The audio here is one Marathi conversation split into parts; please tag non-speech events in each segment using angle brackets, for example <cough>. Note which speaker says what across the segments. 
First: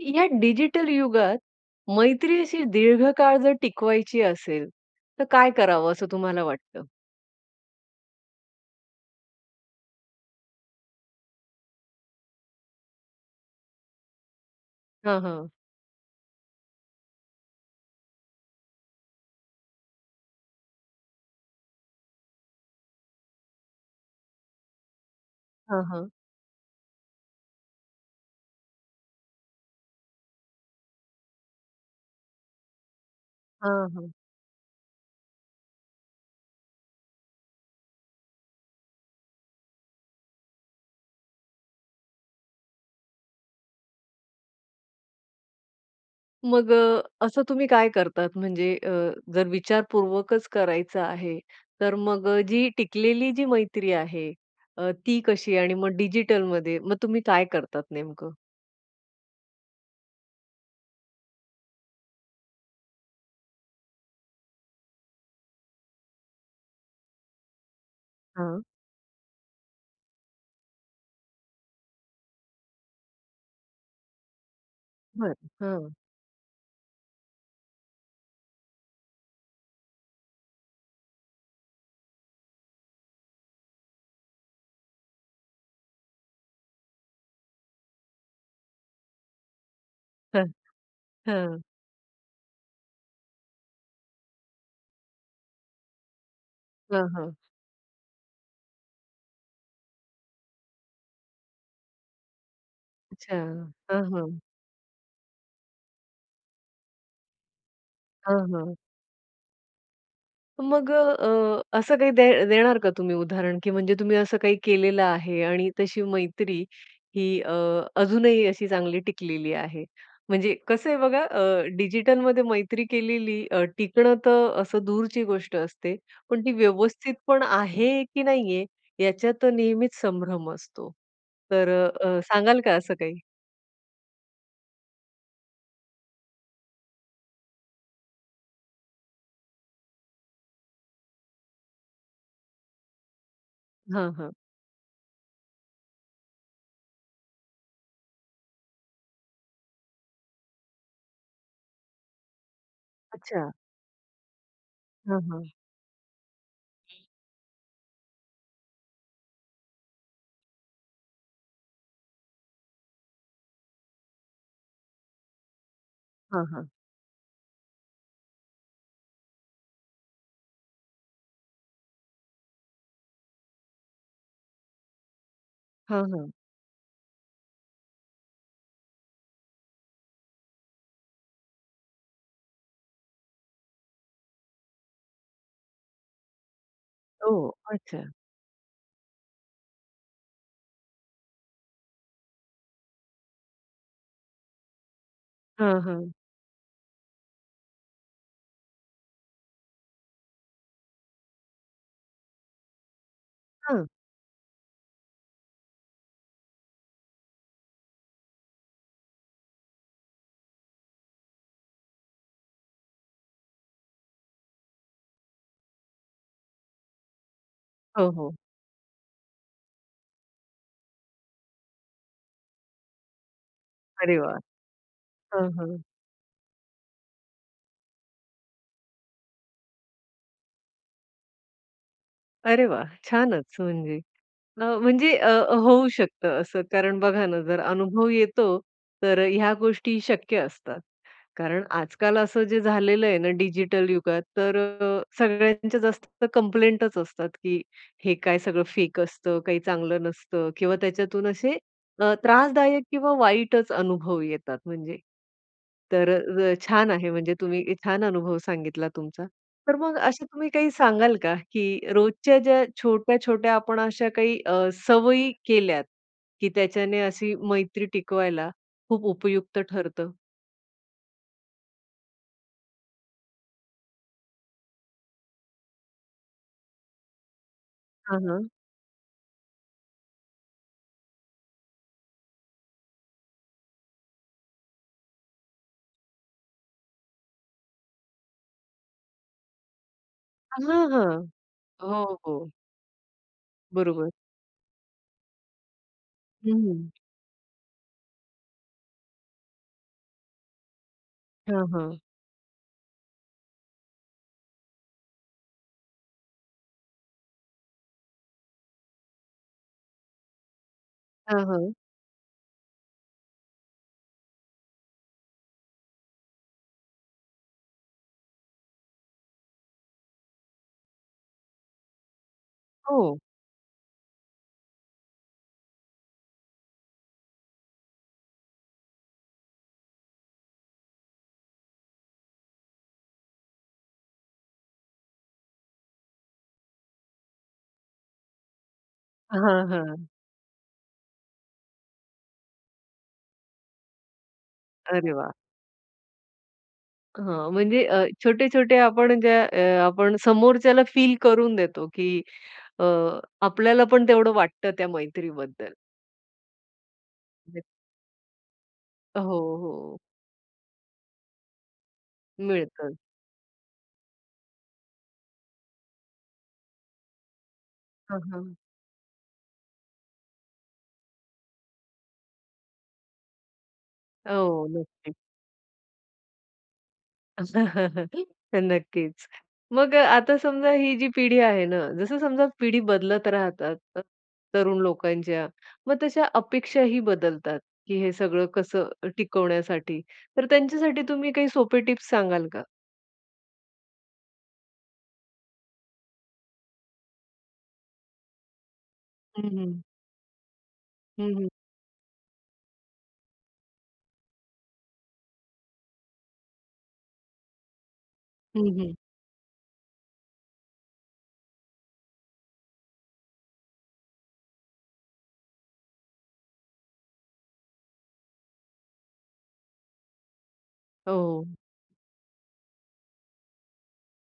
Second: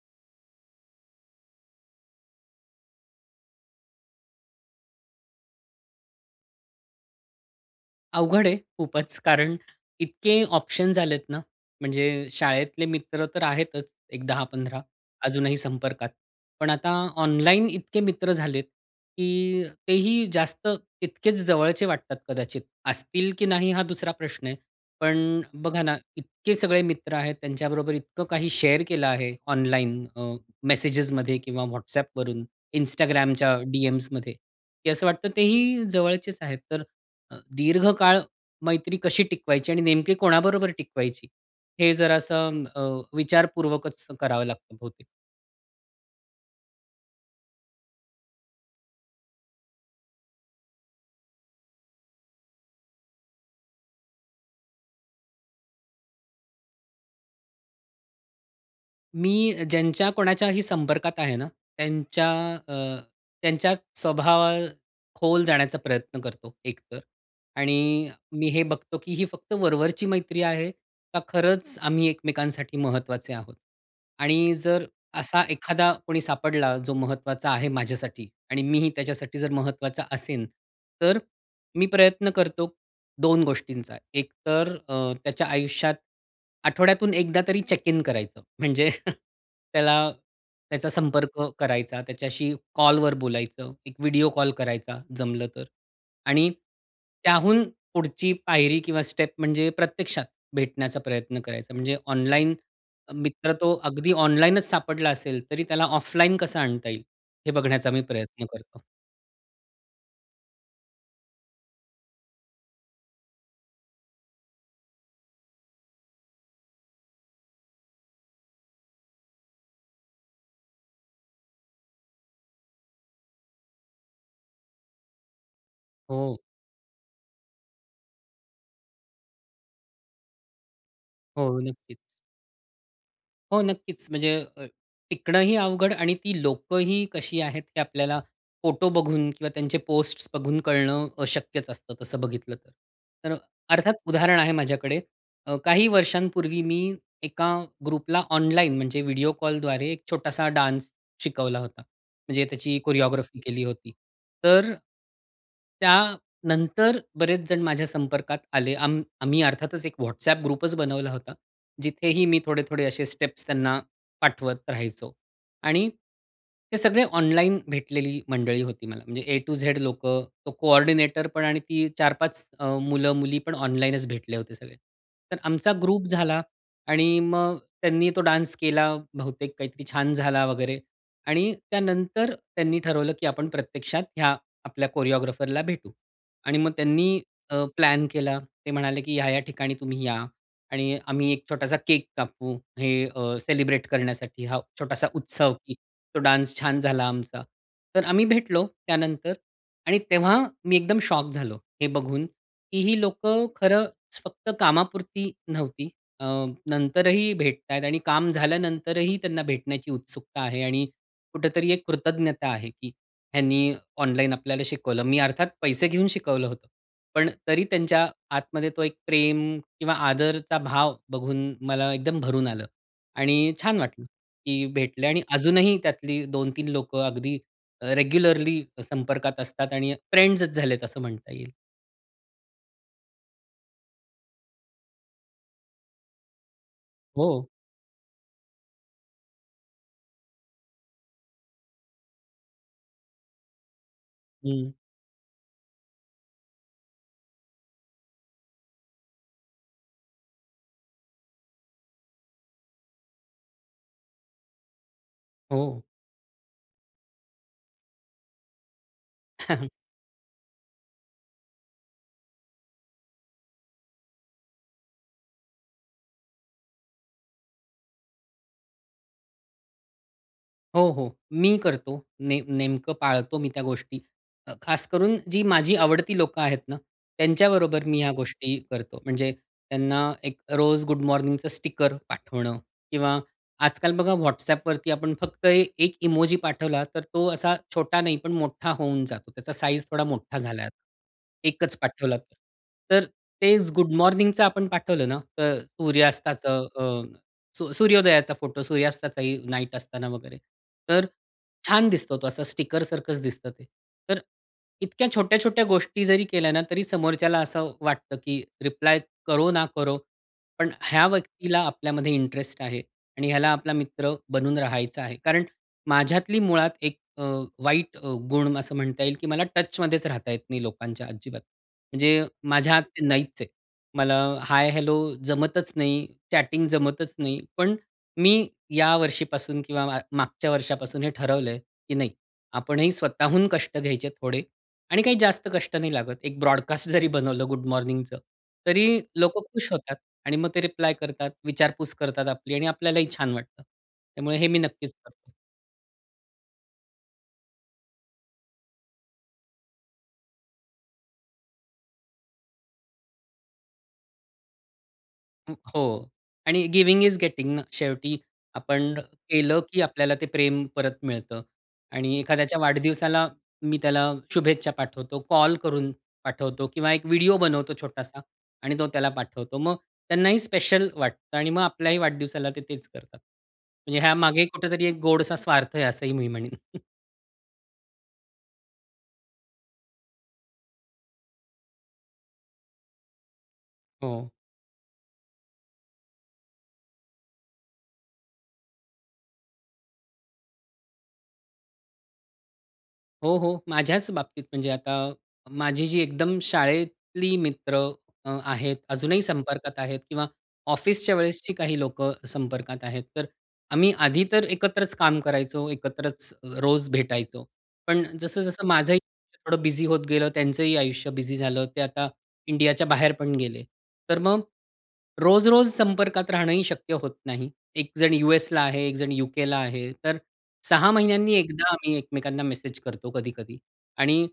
Speaker 1: या डिजिटल युगात मैत्री अशी दीर्घकाळ जर टिकवायची असेल, तर काय करावं असं तुम्हाला वाटतं?
Speaker 2: अवघड आहे खूपचं. कारण इतके ऑप्शन्स झालेत ना, म्हणजे शाळेतले मित्र तर आहेतच एक 10-15
Speaker 1: हां, हां.
Speaker 2: अजूनही संपर्कात. पण आता ऑनलाईन इतके मित्र झालेत की तेही जास्त तितकेच जवळचे वाटतात कदाचित, असतील की नाही हा दुसरा प्रश्न आहे. पण अ, बघा
Speaker 1: हां,
Speaker 2: ना
Speaker 1: हां.
Speaker 2: इतके सगळे मित्र आहेत, त्यांच्याबरोबर इतकं काही शेअर केलं आहे, ऑनलाईन अ, मेसेजमध्ये किंवा WhatsAppवरून Instagramच्या
Speaker 1: हां, हां.
Speaker 2: डीएम्समध्ये की असं वाटतं तेही जवळचेच आहेत. तर अ, दीर्घकाळ मैत्री कशी टिकवायची आणि नेमकी कोणाबरोबर टिकवायची? हे जरा असं अ, विचारपूर्वकच करावं लागतं बहुतेक.
Speaker 1: मग अ, असं तुम्ही काय करतात, म्हणजे अ, जर विचारपूर्वकच करायचं आहे, तर मग जी टिकलेली जी मैत्री आहे अ, ती कशी आणि मग डिजिटल मध्ये मग तुम्ही काय करतात नेमकं?
Speaker 2: मी ज्यांच्या कोणाच्याही संपर्कात आहे ना, त्यांच्या अ, त्यांच्या स्वभावात खोल जाण्याचा प्रयत्न करतो एक तर, आणि मी हे
Speaker 1: हां.
Speaker 2: बघतो की ही फक्त वरवरची मैत्री आहे. का खरंच आम्ही एकमेकांसाठी महत्त्वाचे आहोत? आणि जर
Speaker 1: बरं,
Speaker 2: असा एखादा
Speaker 1: हं.
Speaker 2: कोणी सापडला जो महत्त्वाचा आहे माझ्यासाठी आणि मीही त्याच्यासाठी जर महत्त्वाचा असेन, तर मी प्रयत्न करतो दोन गोष्टींचा. एक तर अ, त्याच्या आयुष्यात आठवड्यातून एकदा तरी चेक इन करायचं, म्हणजे <chuckles> त्याला
Speaker 1: हं,
Speaker 2: त्याचा संपर्क
Speaker 1: हं.
Speaker 2: करायचा, त्याच्याशी कॉल वर बोलायचं, एक व्हिडिओ कॉल करायचा जमलं तर आणि
Speaker 1: हां, हां.
Speaker 2: त्याहून पुढची पायरी किंवा स्टेप म्हणजे प्रत्यक्षात भेटण्याचा प्रयत्न करायचा. म्हणजे ऑनलाइन
Speaker 1: अच्छा.
Speaker 2: मित्र तो
Speaker 1: हां,
Speaker 2: अगदी
Speaker 1: हां.
Speaker 2: ऑनलाइनच सापडला असेल तरी त्याला ऑफलाईन कसं आणता येईल, हे बघण्याचा मी प्रयत्न
Speaker 1: हां, हां.
Speaker 2: करतो.
Speaker 1: मग अ, असं काही दे देणार का तुम्ही उदाहरण? की म्हणजे तुम्ही असं काही केलेलं आहे आणि तशी मैत्री ही अ, अजूनही अशी चांगली टिकलेली आहे. म्हणजे कसं आहे बघा अ, डिजिटलमध्ये मैत्री केलेली अ, टिकणं तर अ, असं दूरची गोष्ट असते,
Speaker 2: हो.
Speaker 1: पण ती व्यवस्थितपण आहे की नाहीये याच्यात नेहमीच संभ्रम असतो.
Speaker 2: हो,
Speaker 1: तर अ,
Speaker 2: नक्कीच.
Speaker 1: अ, सांगाल का असं काही?
Speaker 2: हो, नक्कीच. म्हणजे अ, टिकणंही अवघड आणि ती लोकंही कशी आहेत, हे आपल्याला फोटो बघून किंवा त्यांचे पोस्ट बघून कळणं अशक्यच असतं तसं बघितलं तर. तर अ, अर्थात
Speaker 1: हां, हां.
Speaker 2: उदाहरण आहे माझ्याकडे. अ, काही वर्षांपूर्वी मी एका ग्रुपला ऑनलाईन, म्हणजे व्हिडिओ कॉलद्वारे एक छोटासा डान्स शिकवला होता, म्हणजे त्याची कोरिओग्राफी
Speaker 1: अच्छा.
Speaker 2: केली होती. तर अ,
Speaker 1: हां, हां.
Speaker 2: त्यानंतर
Speaker 1: हं.
Speaker 2: बरेच जण माझ्या संपर्कात आले. आम्ही आम्ही अर्थातच एक WhatsApp ग्रुपच बनवला होता. जिथेही मी थोडे-थोडे असे स्टेप्स त्यांना पाठवत राहायचो. आणि
Speaker 1: हां, हां.
Speaker 2: हे सगळे ऑनलाईन भेटलेली मंडळी होती मला. म्हणजे A टू Z लोकं, तो कोऑर्डिनेटरपण, आणि ती 4-5 अ, मुलं-मुलीपण ऑनलाईनच भेटले होते सगळे. तर आमचा
Speaker 1: हां
Speaker 2: ग्रुप
Speaker 1: हां.
Speaker 2: झाला आणि मग त्यांनी तो डान्स केला, बहुतेक काहीतरी छान झाला वगैरे आणि त्यानंतर त्यांनी ठरवलं, की आपण प्रत्यक्षात ह्या आपल्या कोरिओग्राफरला भेटू. आणि मग त्यांनी
Speaker 1: ओ!
Speaker 2: अ,
Speaker 1: अच्छा.
Speaker 2: प्लॅन केला ते म्हणाले, की ह्या-ह्या ठिकाणी तुम्ही या. आणि आम्ही एक छोटासा केक कापू. हे अ, सेलिब्रेट करण्यासाठी हा छोटासा उत्सव की
Speaker 1: हां, हां.
Speaker 2: तो डान्स छान झाला आमचा. तर आम्ही भेटलो त्यानंतर आणि तेव्हा मी एकदम शॉक झालो. हे बघून की ही लोकं
Speaker 1: हां.
Speaker 2: खरंच फक्त कामापुरती नव्हती, अ, नंतरही भेटतायेत आणि काम झाल्यानंतरही त्यांना भेटण्याची उत्सुकता आहे. आणि कुठेतरी एक कृतज्ञता आहे की ह्यांनी ऑनलाईन आपल्याला शिकवलं. मी अर्थात पैसे घेऊन शिकवलं होतं. पण तरी त्यांच्या
Speaker 1: हो, हो.
Speaker 2: आतमध्ये तो एक प्रेम किंवा आदरचा भाव बघून मला एकदम भरून आलं. आणि छान वाटलं,
Speaker 1: अरे वाह!
Speaker 2: की भेटले आणि
Speaker 1: हां, हां.
Speaker 2: अजूनही त्यातली 2-3 लोकं अगदी अ, रेग्युलरली संपर्कात असतात, आणि फ्रेंड्सच झालेत असं म्हणता येईल.
Speaker 1: अरे वाह! छानच म्हणजे अ, म्हणजे अ, होऊ शकतं असं. कारण बघा ना,
Speaker 2: हो.
Speaker 1: जर अनुभव येतो तर ह्या गोष्टी शक्य असतात. कारण आजकाल असं जे झालेलं आहे ना, डिजिटल युगात तर
Speaker 2: हं.
Speaker 1: सगळ्यांच्या जास्त कंप्लेंटच असतात की हे काय सगळं फेक असतं, काही चांगलं नसतं किंवा त्याच्यातून असे अ, त्रासदायक किंवा वाईटच अनुभव येतात म्हणजे.
Speaker 2: हो.
Speaker 1: तर छान आहे, म्हणजे तुम्ही छान अनुभव सांगितला तुमचा.
Speaker 2: <chuckles>
Speaker 1: तर मग असं तुम्ही काही सांगाल का की रोजच्या ज्या छोट्या-छोट्या आपण अशा काही अ, सवयी केल्यात की त्याच्याने अशी मैत्री टिकवायला खूप उपयुक्त ठरतं?
Speaker 2: हो, हो. मी करतो ने नेमकं पाळतो मी त्या गोष्टी. खास करून जी माझी आवडती लोकं आहेत ना, त्यांच्याबरोबर मी ह्या
Speaker 1: हां, हां.
Speaker 2: गोष्टी करतो. म्हणजे त्यांना एक रोज गुड मॉर्निंगचं स्टिकर पाठवणं किंवा आजकाल बघा WhatsAppवरती आपण फक्त 1 इमोजी पाठवला, तर तो असा छोटा नाही, पण मोठा होऊन जातो, त्याचा साइज थोडा मोठा
Speaker 1: हां,
Speaker 2: झालाय आता.
Speaker 1: हां,
Speaker 2: 1
Speaker 1: हो,
Speaker 2: पाठवला तर
Speaker 1: हो.
Speaker 2: तर तेच गुड
Speaker 1: बरोबर.
Speaker 2: मॉर्निंगचं आपण पाठवलं ना, तर
Speaker 1: हं,
Speaker 2: सूर्यास्ताचं
Speaker 1: हं.
Speaker 2: अ, स सूर्योदयाचा फोटो सूर्यास्ताचाही नाईट असताना वगैरे, तर
Speaker 1: हां,
Speaker 2: छान
Speaker 1: हां.
Speaker 2: दिसतो तो असा स्टिकर सारखंच दिसतं ते. तर इतक्या छोट्या-छोट्या गोष्टी जरी केल्या ना, तरी समोरच्याला असं वाटतं की रिप्लाय करो ना करो, पण ह्या
Speaker 1: हं,
Speaker 2: व्यक्तीला
Speaker 1: हं.
Speaker 2: आपल्यामध्ये इंटरेस्ट आहे, आणि ह्याला आपला मित्र बनून राहायचं आहे. कारण माझ्यातली मुळात एक अ, वाईट गुण असं म्हणता येईल की मला टचमध्येच राहता येत नाही लोकांच्या अजिबात. म्हणजे माझ्यात ते
Speaker 1: हो.
Speaker 2: नाहीच आहे, मला हाय हेलो जमतच नाही, चॅटिंग जमतच नाही, पण मी या वर्षीपासून किंवा मागच्या वर्षापासून हे ठरवलंय की नाही आपणही स्वतःहून कष्ट घ्यायचे थोडे, आणि काही जास्त कष्ट नाही लागत, एक ब्रॉडकास्ट जरी बनवलं गुड मॉर्निंगचं तरी लोकं
Speaker 1: हां,
Speaker 2: खुश होतात
Speaker 1: हां.
Speaker 2: आणि मग ते रिप्लाय करतात, विचारपूस करतात आपली आणि आपल्यालाही छान वाटतं, त्यामुळे हे मी नक्कीच
Speaker 1: अरे
Speaker 2: करतो.
Speaker 1: वाह! हां. म्हणजे अ, छोटे-छोटे आपण ज्या अ, आपण समोरच्याला फील करून देतो, की अ, आपल्याला पण तेवढं वाटतं त्या मैत्रीबद्दल.
Speaker 2: हो. आणि गिव्हिंग इज
Speaker 1: दे
Speaker 2: गेटिंगना. शेवटी आपण
Speaker 1: अ, हो,
Speaker 2: केलं की
Speaker 1: हो.
Speaker 2: आपल्याला ते प्रेम परत मिळतं. आणि एखाद्याच्या
Speaker 1: मिळतं.
Speaker 2: वाढदिवसाला मी त्याला शुभेच्छा पाठवतो, कॉल करून पाठवतो किंवा एक व्हिडिओ बनवतो छोटासा.
Speaker 1: हां, हां.
Speaker 2: आणि तो त्याला पाठवतो. मग त्यांनाही स्पेशल वाटतं आणि मग आपल्याही वाढदिवसाला ते तेच करतात. म्हणजे
Speaker 1: अ,
Speaker 2: ह्यामागे
Speaker 1: हो.
Speaker 2: कुठेतरी एक
Speaker 1: नक्कीच.
Speaker 2: गोडसा स्वार्थ आहे असंही मी म्हणेन. <chuckles>
Speaker 1: <chuckles> तर नक्कीच. मग अ, आता समजा ही जी पिढी आहे ना, जसं समजा पिढी बदलत राहतात अ,
Speaker 2: हो.
Speaker 1: तरुण लोकांच्या. मग तशा अपेक्षाही बदलतात, की हे सगळं कसं अ, टिकवण्यासाठी. तर त्यांच्यासाठी तुम्ही काही सोपे टिप्स सांगाल का?
Speaker 2: हो, हो. माझ्याच बाबतीत म्हणजे आता माझी जी एकदम शाळेतली मित्र अ, आहेत. अजूनही
Speaker 1: हं,
Speaker 2: संपर्कात
Speaker 1: हं.
Speaker 2: आहेत किंवा ऑफिसच्या
Speaker 1: हं, हं.
Speaker 2: वेळेसची काही लोकं संपर्कात आहेत. तर आम्ही आधी तर एकत्रच काम करायचो. एकत्रच रोज भेटायचो. पण
Speaker 1: हं,
Speaker 2: जसं-जसं
Speaker 1: हं.
Speaker 2: माझंही थोडं बिझी होत गेलं, त्यांचंही आयुष्य बिझी झालं, ते आता इंडियाच्या बाहेर पण गेले. तर मग रोज-रोज संपर्कात राहणंही शक्य होत नाही. एक जण यू-एसला आहे, एक जण यु-केला आहे. तर 6 महिन्यांनी
Speaker 1: हो.
Speaker 2: एकदा आम्ही एकमेकांना मेसेज करतो कधी-कधी. आणि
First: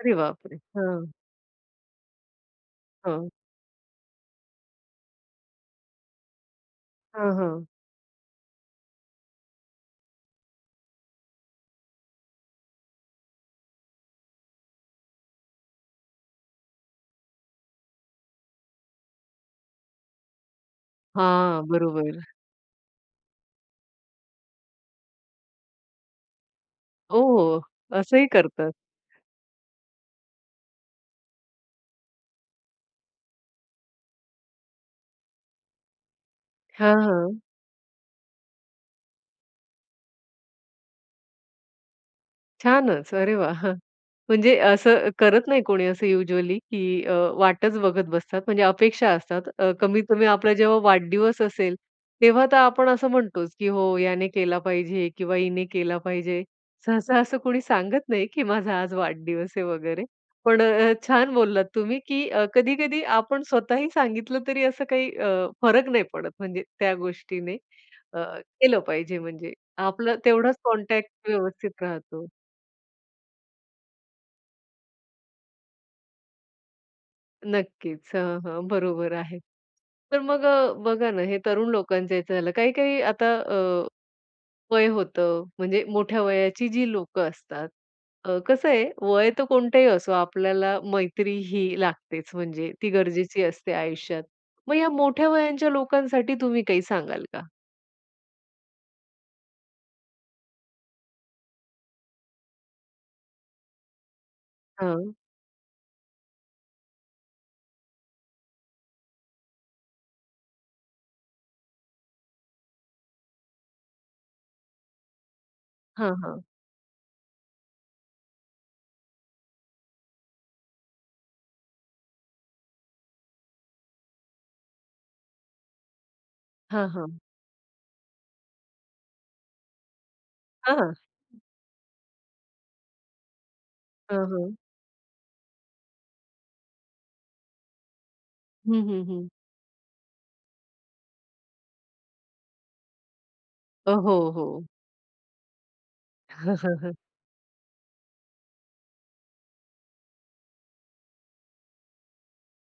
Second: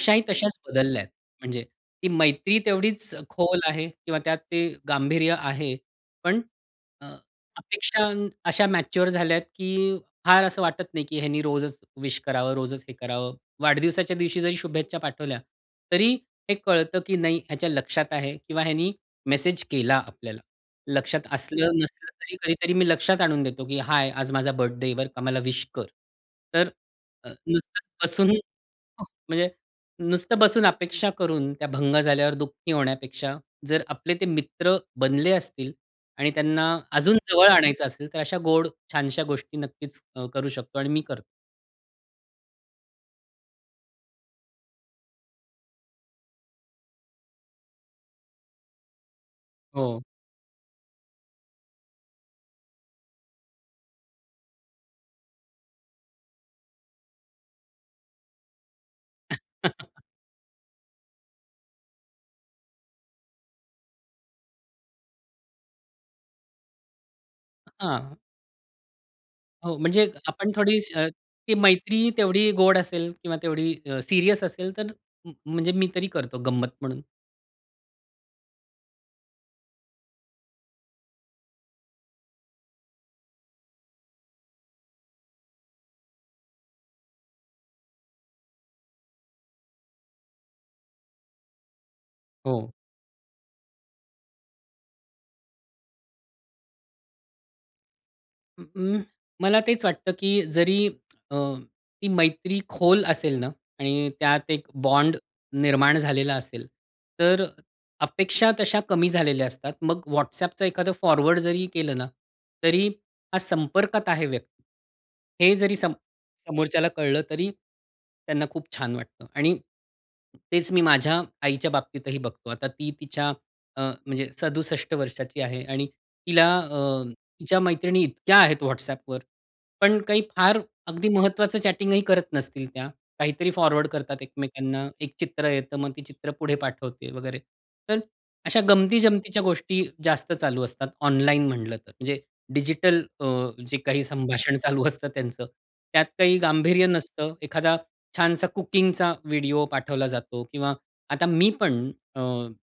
Speaker 1: अरे बापरे!
Speaker 2: तश्याच बदलल्या
Speaker 1: हां.
Speaker 2: आहेत. म्हणजे ती मैत्री तेवढीच
Speaker 1: हां.
Speaker 2: खोल आहे किंवा त्यात ते गांभीर्य आहे. पण अ,
Speaker 1: हां हां.
Speaker 2: अपेक्षा अशा मॅच्युअर झाल्या की फार असं वाटत नाही की ह्यानी रोजच विश करावं, रोजच हे करावं. वाढदिवसाच्या दिवशी जरी शुभेच्छा पाठवल्या तरी हे कळतं की नाही, ह्याच्या लक्षात आहे. किंवा ह्यानी मेसेज केला आपल्याला. लक्षात
Speaker 1: हां,
Speaker 2: असलं-नसलं
Speaker 1: बरोबर.
Speaker 2: तरी कधीतरी मी लक्षात आणून देतो की "हाय, आज माझा बर्थडे आहे, बरं का, मला विश कर." तर
Speaker 1: ओ,
Speaker 2: अ,
Speaker 1: हो!
Speaker 2: नुसतंच
Speaker 1: असंही
Speaker 2: बसून
Speaker 1: करतात.
Speaker 2: म्हणजे नुसतं बसून अपेक्षा करून त्या भंग झाल्यावर दुःखी होण्यापेक्षा, जर आपले ते मित्र बनले असतील आणि त्यांना
Speaker 1: हां
Speaker 2: अजून
Speaker 1: हां.
Speaker 2: जवळ आणायचं असेल तर, अशा गोड छानश्या गोष्टी नक्कीच अ, करू शकतो आणि मी करतो.
Speaker 1: छानच! अरे वाह! म्हणजे असं करत नाही कोणी असं युजुअली, की अ, वाटच बघत बसतात, म्हणजे अपेक्षा असतात. अ,
Speaker 2: हो.
Speaker 1: कमीत-कमी आपला जेव्हा वाढदिवस असेल तेव्हा तर आपण असं म्हणतोच, की हो याने केला पाहिजे किंवा हिने केला पाहिजे. सहसा असं कोणी सांगत नाही, की माझा आज वाढदिवस आहे
Speaker 2: <chuckles>
Speaker 1: वगैरे पण अ, छान बोललात तुम्ही की अ, कधी-कधी आपण स्वतःही सांगितलं तरी असं काही अ, फरक नाही पडत म्हणजे त्या गोष्टीने.
Speaker 2: हां.
Speaker 1: अ, केलं पाहिजे म्हणजे.
Speaker 2: हो, म्हणजे एक
Speaker 1: आपलं
Speaker 2: आपण
Speaker 1: तेवढाच
Speaker 2: थोडी अ, स
Speaker 1: कॉनटॅक्ट
Speaker 2: ती
Speaker 1: व्यवस्थित
Speaker 2: मैत्री
Speaker 1: राहतो.
Speaker 2: तेवढी गोड असेल किंवा तेवढी अ, सीरियस असेल तर म म्हणजे मी तरी करतो गंमत म्हणून.
Speaker 1: नक्कीच. हां, हां, बरोबर आहे. तर मग बघा ना, हे तरुण लोकांच्या ह्याचं झालं. काही-काही आता अ, वय होतं, म्हणजे मोठ्या वयाची जी लोकं असतात. अ, कसं आहे वय तर कोणतही असो आपल्याला मैत्री ही लागतेच
Speaker 2: हो.
Speaker 1: म्हणजे, ती गरजेची असते आयुष्यात. मग या मोठ्या वयाच्या लोकांसाठी तुम्ही काही सांगाल का?
Speaker 2: अ, अं, मला तेच वाटतं की जरी अ, ती मैत्री खोल असेल ना आणि त्यात एक
Speaker 1: हां.
Speaker 2: बॉन्ड निर्माण झालेला असेल, तर अ अपेक्षा तशा कमी झालेल्या असतात. मग व्हॉट्सॲपचं एखादं फॉरवर्ड जरी केलं ना तरी हा संपर्कात आहे व्यक्ती. हे जरी समो
Speaker 1: हां, हां.
Speaker 2: समोरच्याला कळलं तरी त्यांना खूप छान वाटतं आणि तेच मी माझ्या आईच्या बाबतीतही बघतो. आता ती तिच्या अ, म्हणजे 67 वर्षाची आहे आणि तिला
Speaker 1: हां,
Speaker 2: अ,
Speaker 1: हां.
Speaker 2: तिच्या मैत्रिणी इतक्या आहेत व्हॉट्सॲपवर, पण काही फार
Speaker 1: हां.
Speaker 2: अगदी महत्त्वाचं चॅटिंगही करत नसतील त्या. काहीतरी फॉरवर्ड करतात
Speaker 1: हां, हां.
Speaker 2: एकमेकांना एक चित्र येतं, मग ती चित्र पुढे पाठवते वगैरे. तर अशा
Speaker 1: हं, हं, हं.
Speaker 2: गमती-जमतीच्या गोष्टी जास्त चालू असतात ऑनलाईन म्हटलं तर. म्हणजे डिजिटल अ, जे
Speaker 1: अ,
Speaker 2: काही
Speaker 1: हो,
Speaker 2: संभाषण
Speaker 1: हो.
Speaker 2: चालू असतं त्यांचं. त्यात काही गांभीर्य
Speaker 1: <chuckles>
Speaker 2: नसतं. एखादा छानसा कुकिंगचा व्हिडिओ पाठवला जातो किंवा आता मी पण अ,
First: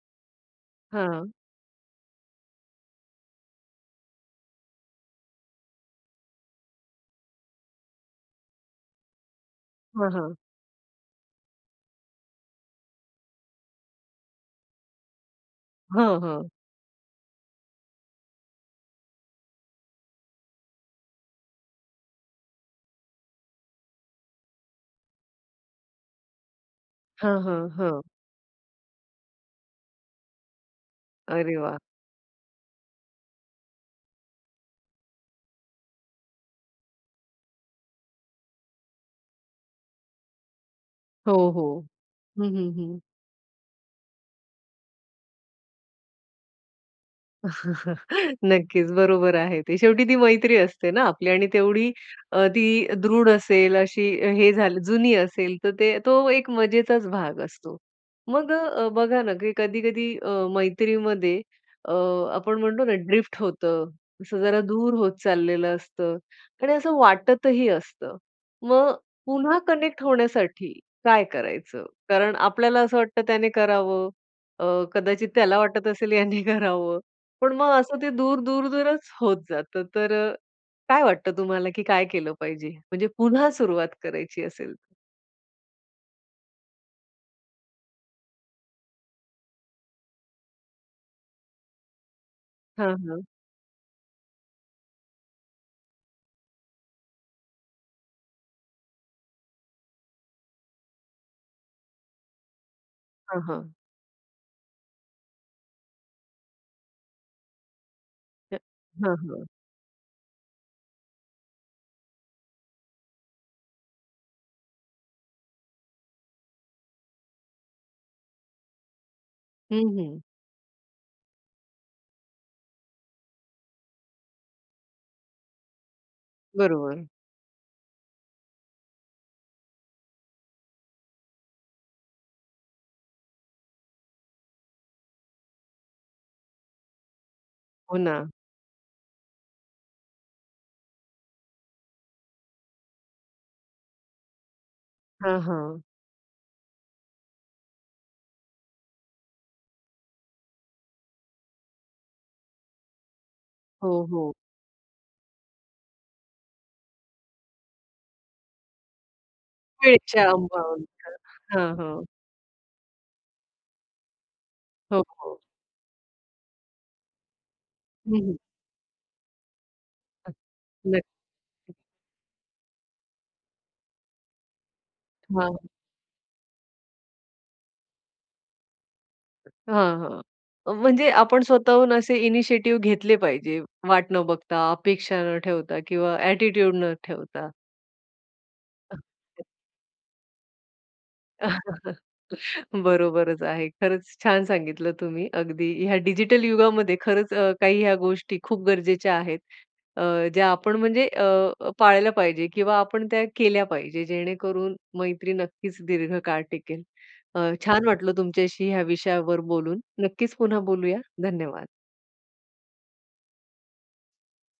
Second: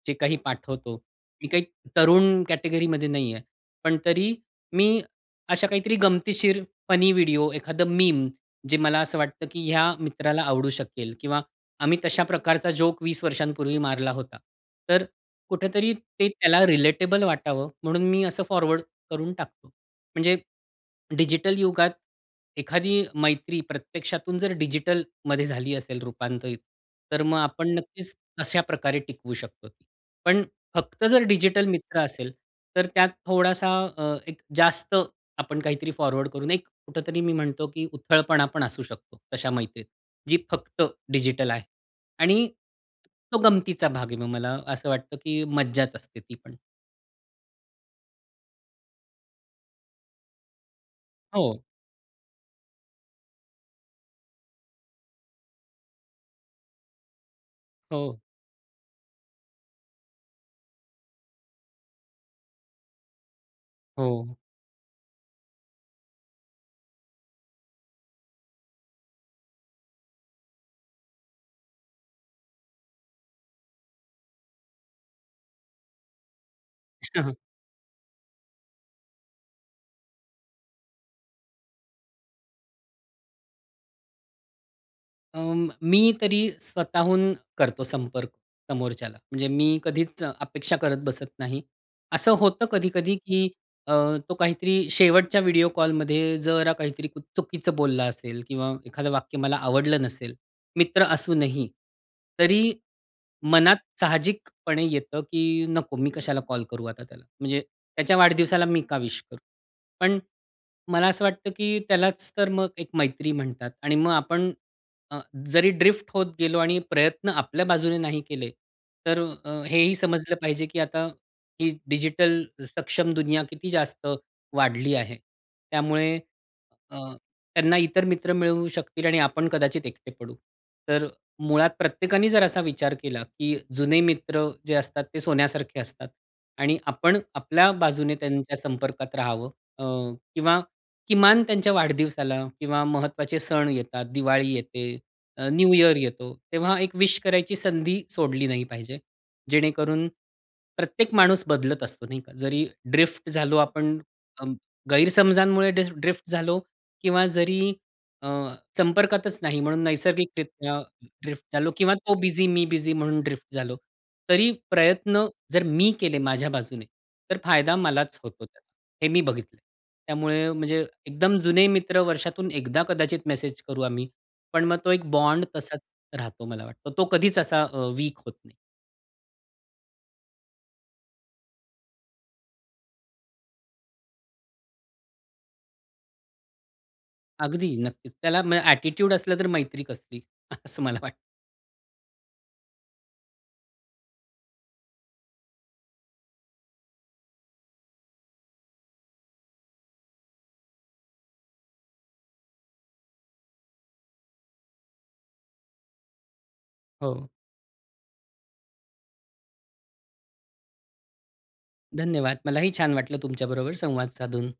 Speaker 2: जे काही पाठवतो,
Speaker 1: हां.
Speaker 2: मी काही तरुण कॅटेगरीमध्ये नाही आहे. पण तरी मी अशा काहीतरी गंमतीशीर फनी व्हिडिओ. एखादं मीम, जे मला असं वाटतं की या
Speaker 1: हां, हां.
Speaker 2: मित्राला आवडू शकेल किंवा आम्ही तशा प्रकारचा जोक 20 वर्षांपूर्वी मारला होता. तर अ, कुठेतरी
Speaker 1: हं,
Speaker 2: ते
Speaker 1: हां.
Speaker 2: त्याला रिलेटेबल वाटावं म्हणून मी असं फॉरवर्ड करून टाकतो. म्हणजे डिजिटल युगात एखादी मैत्री प्रत्यक्षातून जर डिजिटलमध्ये झाली असेल रूपांतरित तर मग
Speaker 1: हां, हां,
Speaker 2: आपण
Speaker 1: हं.
Speaker 2: नक्कीच अशा प्रकारे टिकवू शकतो. पण फक्त जर
Speaker 1: अरे
Speaker 2: डिजिटल
Speaker 1: वाह!
Speaker 2: मित्र असेल तर त्यात थोडासा अ, एक जास्त आपण काहीतरी फॉरवर्ड करू नाही, कुठेतरी मी म्हणतो की उथळपणा पण असू शकतो तशा मैत्रीत. जी फक्त
Speaker 1: हो,
Speaker 2: डिजिटल आहे
Speaker 1: हो,
Speaker 2: आणि
Speaker 1: हं, हं, हं.
Speaker 2: तो गमतीचा भाग आहे मग मला असं वाटतं की मज्जाच असते ती पण.
Speaker 1: <chuckles> नक्कीच. बरोबर आहे ते. शेवटी ती मैत्री असते ना आपली आणि
Speaker 2: हो.
Speaker 1: तेवढी अ, ती दृढ असेल अशी हे झालं जुनी असेल तर ते तो एक मजेचाच भाग असतो.
Speaker 2: हो.
Speaker 1: मग अ, बघा ना की कधी-कधी अ, मैत्रीमध्ये अ, आपण म्हणतो ना ड्रिफ्ट होतं.
Speaker 2: हो.
Speaker 1: असं जरा दूर होत चाललेल असतं आणि असं वाटतही असतं. मग पुन्हा कनेक्ट होण्यासाठी काय करायचं? कारण आपल्याला असं वाटतं त्याने करावं, अ, कदाचित त्याला वाटत असेल ह्याने करावं,
Speaker 2: <chuckles>
Speaker 1: पण मग असं ते दूर-दूरच होत जातं. तर अ, काय वाटतं तुम्हाला की काय केलं पाहिजे, म्हणजे पुन्हा सुरुवात करायची असेल तर?
Speaker 2: अ, मी तरी स्वतःहून करतो संपर्क समोरच्याला. म्हणजे मी कधीच अपेक्षा करत बसत नाही. असं होतं
Speaker 1: हां,
Speaker 2: कधी-कधी
Speaker 1: हां.
Speaker 2: की अ, तो काहीतरी शेवटच्या व्हिडिओ कॉलमध्ये जरा काहीतरी चुकीचं बोलला असेल किंवा एखादं वाक्य मला आवडलं नसेल, मित्र असूनही, तरी
Speaker 1: हां, हां.
Speaker 2: मनात साहजिकपणे येतं, की नको मी कशाला कॉल करू आता त्याला, म्हणजे त्याच्या वाढदिवसाला मी का
Speaker 1: हां,
Speaker 2: विश करू?
Speaker 1: हां.
Speaker 2: पण मला असं वाटतं की त्यालाच तर अ, मग एक मैत्री म्हणतात आणि मग आपण अ, जरी ड्रिफ्ट होत गेलो आणि प्रयत्न आपल्या बाजूने नाही केले तर अ, हे
Speaker 1: हं,
Speaker 2: ही
Speaker 1: हं.
Speaker 2: समजलं पाहिजे, की आता ही डिजिटल सक्षम दुनिया किती जास्त वाढली आहे. त्यामुळे अ,
Speaker 1: बरोबर.
Speaker 2: त्यांना इतर मित्र मिळू शकतील आणि आपण कदाचित एकटे पडू. तर मुळात प्रत्येकाने जर असा विचार केला, की जुने मित्र जे असतात ते सोन्यासारखे असतात आणि आपण आपल्या
Speaker 1: हो
Speaker 2: बाजूने
Speaker 1: ना.
Speaker 2: त्यांच्या संपर्कात रहावं अ, किंवा किमान त्यांच्या वाढदिवसाला किंवा महत्त्वाचे सण येतात, दिवाळी येते,
Speaker 1: हां,
Speaker 2: अ, न्यू
Speaker 1: हां.
Speaker 2: इयर येतो तेव्हा एक विश करायची संधी सोडली नाही पाहिजे. जेणेकरून, प्रत्येक माणूस बदलत असतो नाही का. जरी ड्रिफ्ट झालो आपण
Speaker 1: हो, हो.
Speaker 2: अ, गैरसमजांमुळे ड्रि ड्रिफ्ट झालो किंवा जरी अ, संपर्कातच नाही, म्हणून
Speaker 1: वेळेच्या
Speaker 2: नैसर्गिकरित्या
Speaker 1: <unintelligible>
Speaker 2: ड्रिफ्ट
Speaker 1: हां,
Speaker 2: झालो किंवा
Speaker 1: हां.
Speaker 2: तो बिझी मी बिझी म्हणून ड्रिफ्ट झालो. तरी
Speaker 1: हो,
Speaker 2: प्रयत्न
Speaker 1: हो.
Speaker 2: जर मी केले माझ्या बाजूने तर फायदा
Speaker 1: हं,
Speaker 2: मलाच
Speaker 1: हं.
Speaker 2: होतो त्याचा हे मी बघितलंय. त्यामुळे म्हणजे
Speaker 1: नक्की.
Speaker 2: एकदम जुने मित्र वर्षातून एकदा कदाचित मेसेज करू आम्ही, पण मग तो एक
Speaker 1: हां,
Speaker 2: बॉन्ड
Speaker 1: हां.
Speaker 2: तसाच राहतो मला वाटतं. तो कधीच असा अ, वीक होत नाही.
Speaker 1: हां, हां, म्हणजे आपण स्वतःहून असे इनिशिएटिव घेतले पाहिजे. वाट न बघता, अपेक्षा न ठेवता किंवा ॲटिट्यूड न ठेवता.
Speaker 2: अगदी. नक्कीच त्याला म ॲटिट्यूड असलं तर मैत्री कसली? असं मला वाटतं.
Speaker 1: <chuckles> बरोबरच आहे. खरंच छान सांगितलं तुम्ही. अगदी ह्या डिजिटल युगामध्ये खरंच अ, काही ह्या गोष्टी खूप गरजेच्या आहेत. अ, ज्या आपण म्हणजे अ, पाळल्या पाहिजे किंवा आपण त्या केल्या पाहिजे, जेणेकरून मैत्री नक्कीच दीर्घकाळ टिकेल.
Speaker 2: हो.
Speaker 1: अ, छान वाटलं तुमच्याशी ह्या विषयावर बोलून. नक्कीच पुन्हा बोलूया. धन्यवाद.
Speaker 2: धन्यवाद. मलाही छान वाटलं तुमच्याबरोबर संवाद साधून.